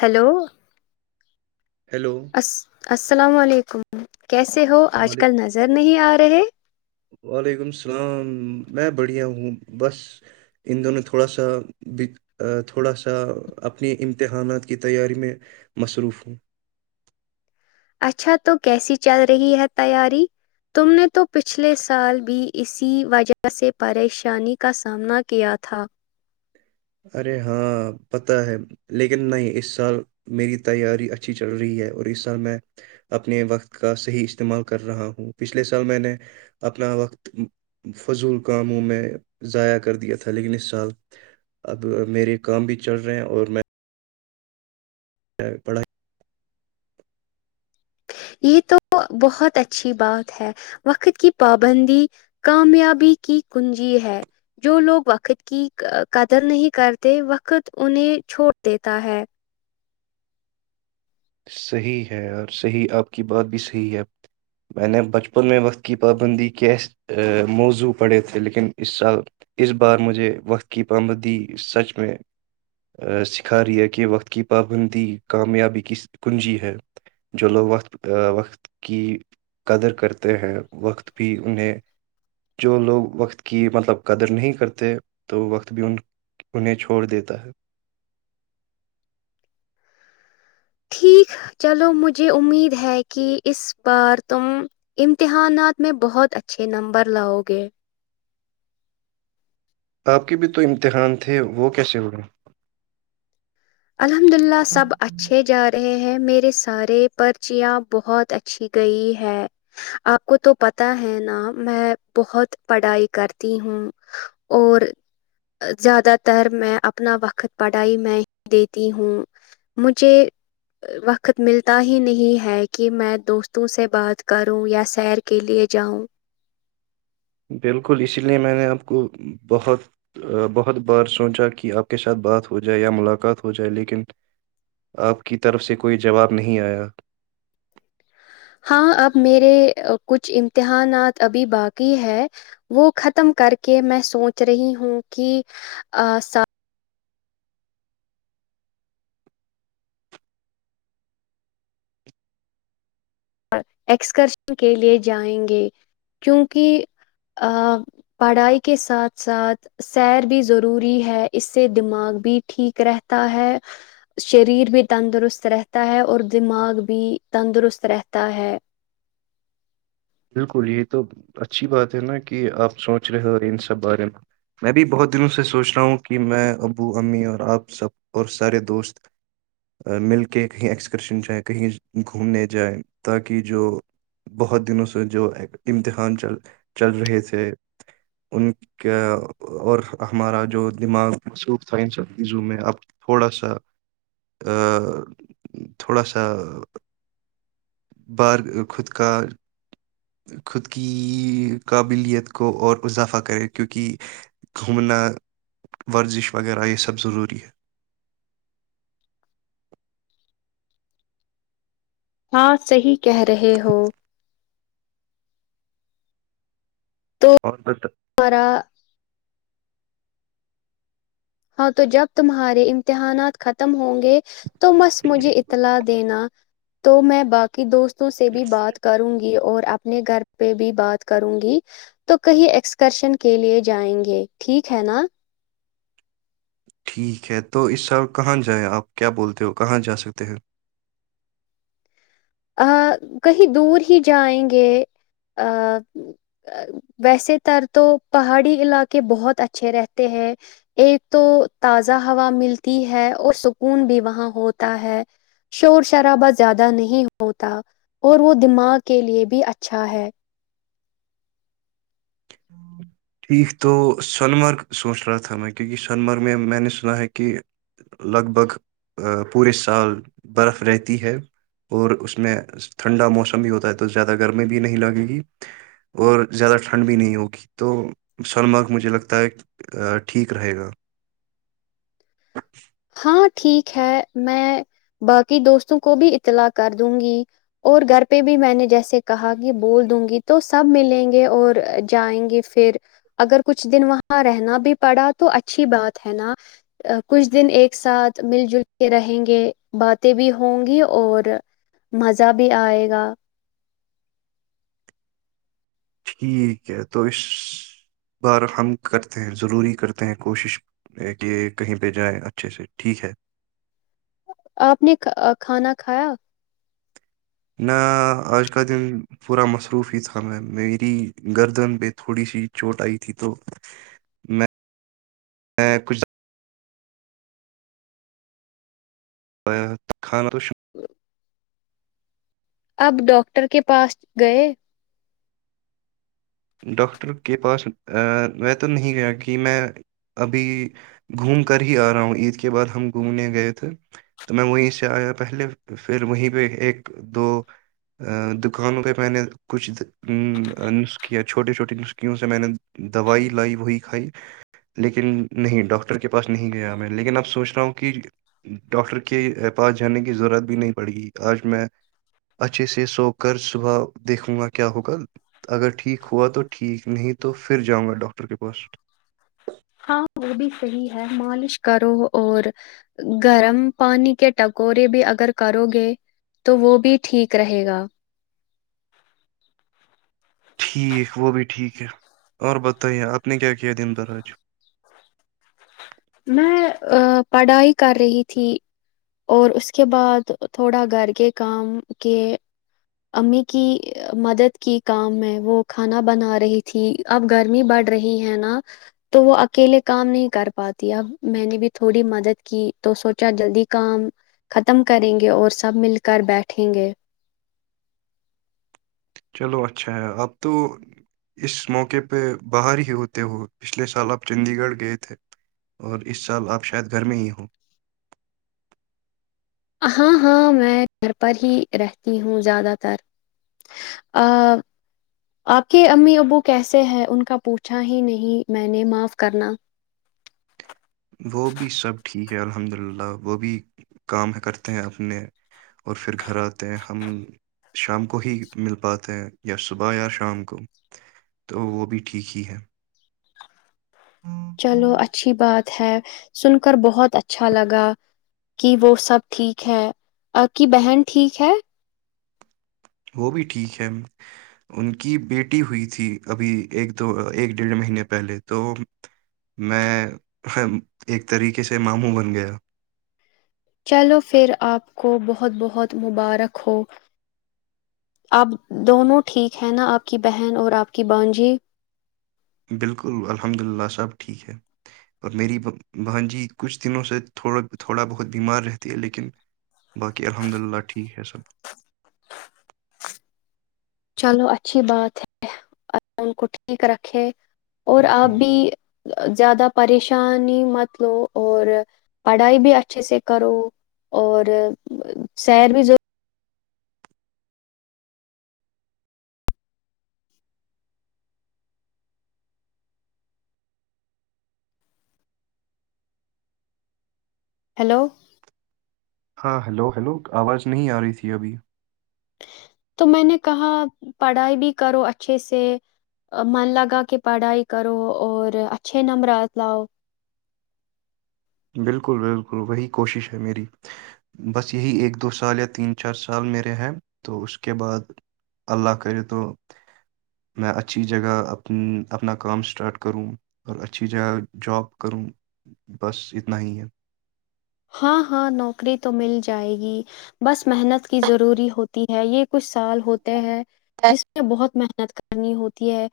Hello hello الس السلام علیکم ہوں کیسے ہو آج وعلیک کل نظر نہیں آ رہا ے وعلیکم السلام میں بڑھیا ہوں بس ان دونوں تھوڑا سا تھوڑا سا اپنی امتحانات کی تیاری میں مصروف ہوں اچھا تو کیسی چل رہی ہے تیاری تم نے تو پچھلے سال بھی اسی وجہ سے پریشانی کا سامنا کیا تھا ارے ہاں پت ہے لیکن نہیں اس سال میری تیاری اچھی چل رہی ہے اور اس سال میں اپنے وقت کا صحیح استعمال کر رہا ہوں پچھلے سال میں نے اپنا وقت فضول کاموں میں ضائع کر دیا تھا لیکن اس سال اب میرے کام بھی چل رہے ہیں اور میں پڑھا یہ تو بہت اچھی بات ہے وقت کی پابندی کامیابی کی کنجی ہے جو لوگ وقت کی قدر نہیں کرتے وقت انہیں چھوڑ دیتا ہے صحیح ہے اور صحیح آپ کی بات بھی صحیح ہے میں نے بچپن میں وقت کی پابندی کے موضوع پڑھے تھے لیکن اس سال اس بار مجھے وقت کی پابندی سچ میں سکھا رہی ہے کہ وقت کی پابندی کامیابی کی کنجی ہے جو لوگ وقت وقت کی قدر کرتے ہیں وقت بھی انہیں جو لوگ وقت کی مطلب قدر نہیں کرتے تو وقت بھی ان انہیں چھوڑ دیتا ہے ٹھیک چلو مجھے امید ہے کہ اس بار تم امتحانات میں بہت اچھے نمبر لاؤ گے آپ کے بھی تو امتحان تھے وہ کیسے ہوے الحمد للہ سب اچھے جا رہے ہیں میرے سارے پرچیاں بہت اچھی گئی ہے آپ کو تو پتا ہے نا میں بہت پڑھائی کرتی ہوں اور زیادہ تر میں اپنا وقت پڑھائی میں دیتی ہوں مجھے وقت ملتا ہی نہیں ہے کہ میں دوستوں سے بات کروں یا سیر کےلئے جاؤں بالکل اسی لئے میں نے آپ کو بہت بہت بار سوچا کہ آپ کے ساتھ بات ہو جائے یا ملاقات ہو جائے لیکن آپ کی طرف سے کوئی جواب نہیں آیا ہاں اب میرے کچھ امتحانات ابھی باقی ہے وہ ختم کر کے میں سوچ رہی ہوں کہ ایکسکرشن کے لیے جائیں گے کیونکہ پڑھائی کے ساتھ ساتھ سیر بھی ضروری ہے اس سے دماغ بھی ٹھیک رہتا ہے شریر بھی تندرست رہتا ہے اور دماغ بھی تندرست رہتا تا ہے بالکل یہ تو اچھی بات ہے نا کہ آپ سوچ رہے ہو ان سب بارے میں میں بھی بہت دنوں سے سوچ رہا ہوں کہ میں ابو امی اور آپ سب اور سارے دوست مل کے کہیں ایکسکرشن جائیں کہیں گھومنے جائیں تاکہ جو بہت دنوں سے جو امتحان چل چل رہے تھے ان کا اور ہمارا جو دماغ مسوخ تھا ان سب چیزوں میں اب تھوڑا سا تھوڑا سا بار خود کا خود کی قابلیت کو اور اضافہ کرے کیوںکہ گھومنا ورزش وغیرہ یہ سب ضروری ہے ہاں صحی کہہ رہے ہو تو اور بت ہمارا ہاں تو جب تمہارے امتحانات ختم ہوں گے تو بس مجھے اطلاع دینا تو میں باقی دوست سے بھی بات کروں گی اور اپنے گھر پہ بھی بات کروں گی تو کہیں ایکسکرشن کے لیے جائیں گے ٹھیک ہے نا ٹھیک ہے تو اس سال کہاں جائیں آپ کیا بولتے ہو کہاں جا سکتے ہیں؟ کہیں دور ہی جائیں گے ویسے تر تو پہاڑی علاقے بہت اچھے رہتے ہیں ایک تو تازہ ہوا ملتی ہے اور سکون بھی وہاں ہوتا ہے شور شرابہ زیادہ نہیں ہوتا اور وہ دماغ کے لیئے بھی اچھا ہے ٹھیک تو سون مرگ سوچ رہا تھا میں کیونکہ سونمرگ میں میں نے سنا ہے کہ لگ بھگ پورے سال برف رہتی ہے اور اس میں ٹھنڈا موسم بھی ہوتا ہے تو زیادہ گرمی بھی نہیں لگے گی اور زیادہ ٹھنڈ بھی نہیں ہوگی تو سنمارگ مجھے لگتا ہے ٹھیک رہے گا ہاں ٹھیک ہے میں باقی دوستوں کو بھی اطلاع کر دوں گی اور گھر پہ بھی میں نے جیسے کہا کہ بول دوں گی تو سب ملیں گے اور جائیں گے پھر اگر کچھ دن وہاں رہنا بھی پڑا تو اچھی بات ہے نا کچھ دن ایک ساتھ مل جل کے رہیں گے باتیں بھی ہوں گی اور مزہ بھی آئے گا ٹھیک ہے تو اس بار ہم کرتے ہیں ضروری کرتے ہیں کوشش کہ کہیں پہ جائیں اچھے سے ٹھیک ہے آپ نے کھانا کھایا نہ آج کا دن پورا مصروف ہی تھا میں میری گردن پہ تھوڑی سی چوٹ آئی تھی تو میں میں کچھ خاندر اب ڈاکٹر کے پاس گئے ڈاکٹر کے پاس میں تو نہیں گیا کہ میں ابھی گھوم کر ہی آ رہا ہوں عید کے بعد ہم گھومنے گئے تھے تو میں وہیں سے آیا پہلے پھر وہیں پہ ایک دو دکانوں پہ میں نے کچھ چھوٹے چھوٹیے نسکیوں سے میں نے دوائی لائی وہی کھائی لیکن نہیں ڈاکٹر کے پاس نہیں گیا میں لیکن اب سوچ رہا ہوں کہ ڈاکٹر کے پاس جانے کی ضرورت بھی نہیں پڑ گی آج میں اچھے سے سو کر صبح دیکھوں گا کیا ہوگا اگر ٹھیک ہوا تو ٹھیک نہیں تو پھر جاؤں گا ڈاکٹر کے پاس ہاں وہ بھی صحیح ہے مالش کرو اور گرم پانی کے ٹکورے بھی اگر کرو گے تو وہ بھی ٹھیک رہے گا ٹھیک وہ بھی ٹھیک ہے اور بتائیے آپ نے کیا کیا دن بھر آج میں پڑھائی کر رہی تھی اور اس کے بعد تھوڑا گھر کے کام کے امی کی مدد کی کام میں وہ کھانا بنا رہی تھی اب گرمی بڑھ رہی ہے نا تو وہ اکیلے کام نہیں کر پاتی اب میں نے بھی تھوڑی مدد کی تو سوچا جلدی کام ختم کریں گے اور سب مل کر بیٹھیں گے چلو اچھا ہے آپ تو اس موقعے پہ باہر ہی ہوتے ہو پچھلے سال آپ چنندی گڑھ گئے تھے اور اس سال آپ شاید گھر میں ہی ہاں ہاں میں گھر پر ہی رہتی ہوں زیادہ تر آپ کے امی ابو کیسے ہے ان کا پوچھا ہی نہیں میں نے معاف کرنا وہ بھی سب ٹھیک ہے الحمد للہ وہ بھی کام کرتے ہیں اپنے اور پھر گھر آتے ہیں ہم شام کو ہی مل پاتے ہیں یا صبح یا شام کو تو وہ بھی ٹھیک ہی ہے چلو اچھی بات ہے سن کر بہت اچھا لگا کہ وہ سب ٹھیک ہے آ کی بہن ٹھیک ہے وہ بھی ٹھیک ہے ان کی بیٹی ہوئی تھی ابھی ایک دو ایک ڈیھ مہینے پہلے تو میں ایک طریقے سے ماموں بن گیا چلو پھر آپ کو بہت بہت مبارک ہو آپ دونوں ٹھیک ہیں نا آپ کی بہن اور آپ کی بانجی بالکل الحمد للہ سب ٹھیک ہے اور میری بہن جی کچھ دنوں سے تھوڑا تھوڑا بہت بیمار رہتی ہے لیکن باقی الحمد للہ ٹھیک ہے سب چلو اچھی بات ہے اللہ ان کو ٹھیک رکھے اور آپ بھی زیادہ پریشانی مت لو اور پڑھائی بھی اچھے سے کرو اور سیر بھی ضور ہلو ہاں ہیلو ہلو آواز نہیں آ رہی تھی ابھی تو میں نے کہا پڑھائی بھی کرو اچھے سے من لگا کہ پڑھائی کرو اور اچھے نمبر لاؤ بالکل بالکل وہی کوشش ہے میری بس یہی ایک دو سال یا تین چار سال میرے ہیں تو اس کے بعد اللہ کرے تو میں اچھی جگہ اپ اپنا کام اسٹارٹ کروں اور اچھی جگہ جاب کروں بس نہیں ہے ہاں ہاں نوکری تو مل جائے گی بس محنت کی ضروری ہوتی ہے یہ کچھ سال ہوتے ہیں جس میں بہت مہ محنت کرنی ہوتی ہے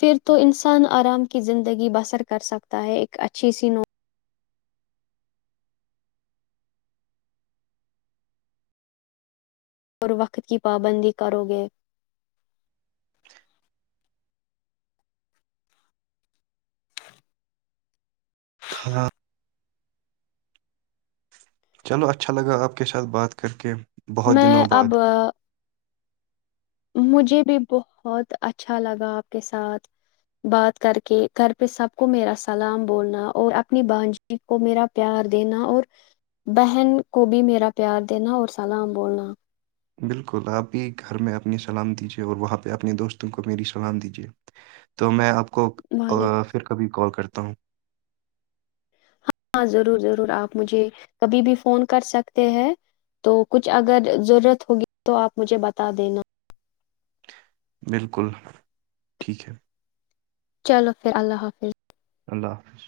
پھر تو انسان آرام کی زندگی بسر کر سکتا ہے ایک اچھی سی نو اور وقت کی پابندی کرو گے ہاں چلو اچھا لگا آپ کے ساتھ بات کر کے بہت میں دنوں اب بعد مجھے بھی بہت اچھا لگا آپ کے ساتھ بات کر کے گھر پہ سب کو میرا سلام بولنا اور اپنی بانجی کو میرا پیار دینا اور بہن کو بھی میرا پیار دینا اور سلام بولنا بالکل آپ بھی گھر میں اپنی سلام دیجے اور وہاں پہ اپنے دوستوں کو میری سلام دیجے تو میں آپ کو کو وعلیکم پھر کبھی کال کرتے کہتا ہوں ہاں ہاں ضرور ضرور آپ مجھے کبھی بھی فون کر سکتے ہیں تو کچھ اگر ضرورت ہوگی تو آپ مجھے بتا دینا بالکل ٹھیک ہے چلو پھر اللہ حافظ اللہ حافظ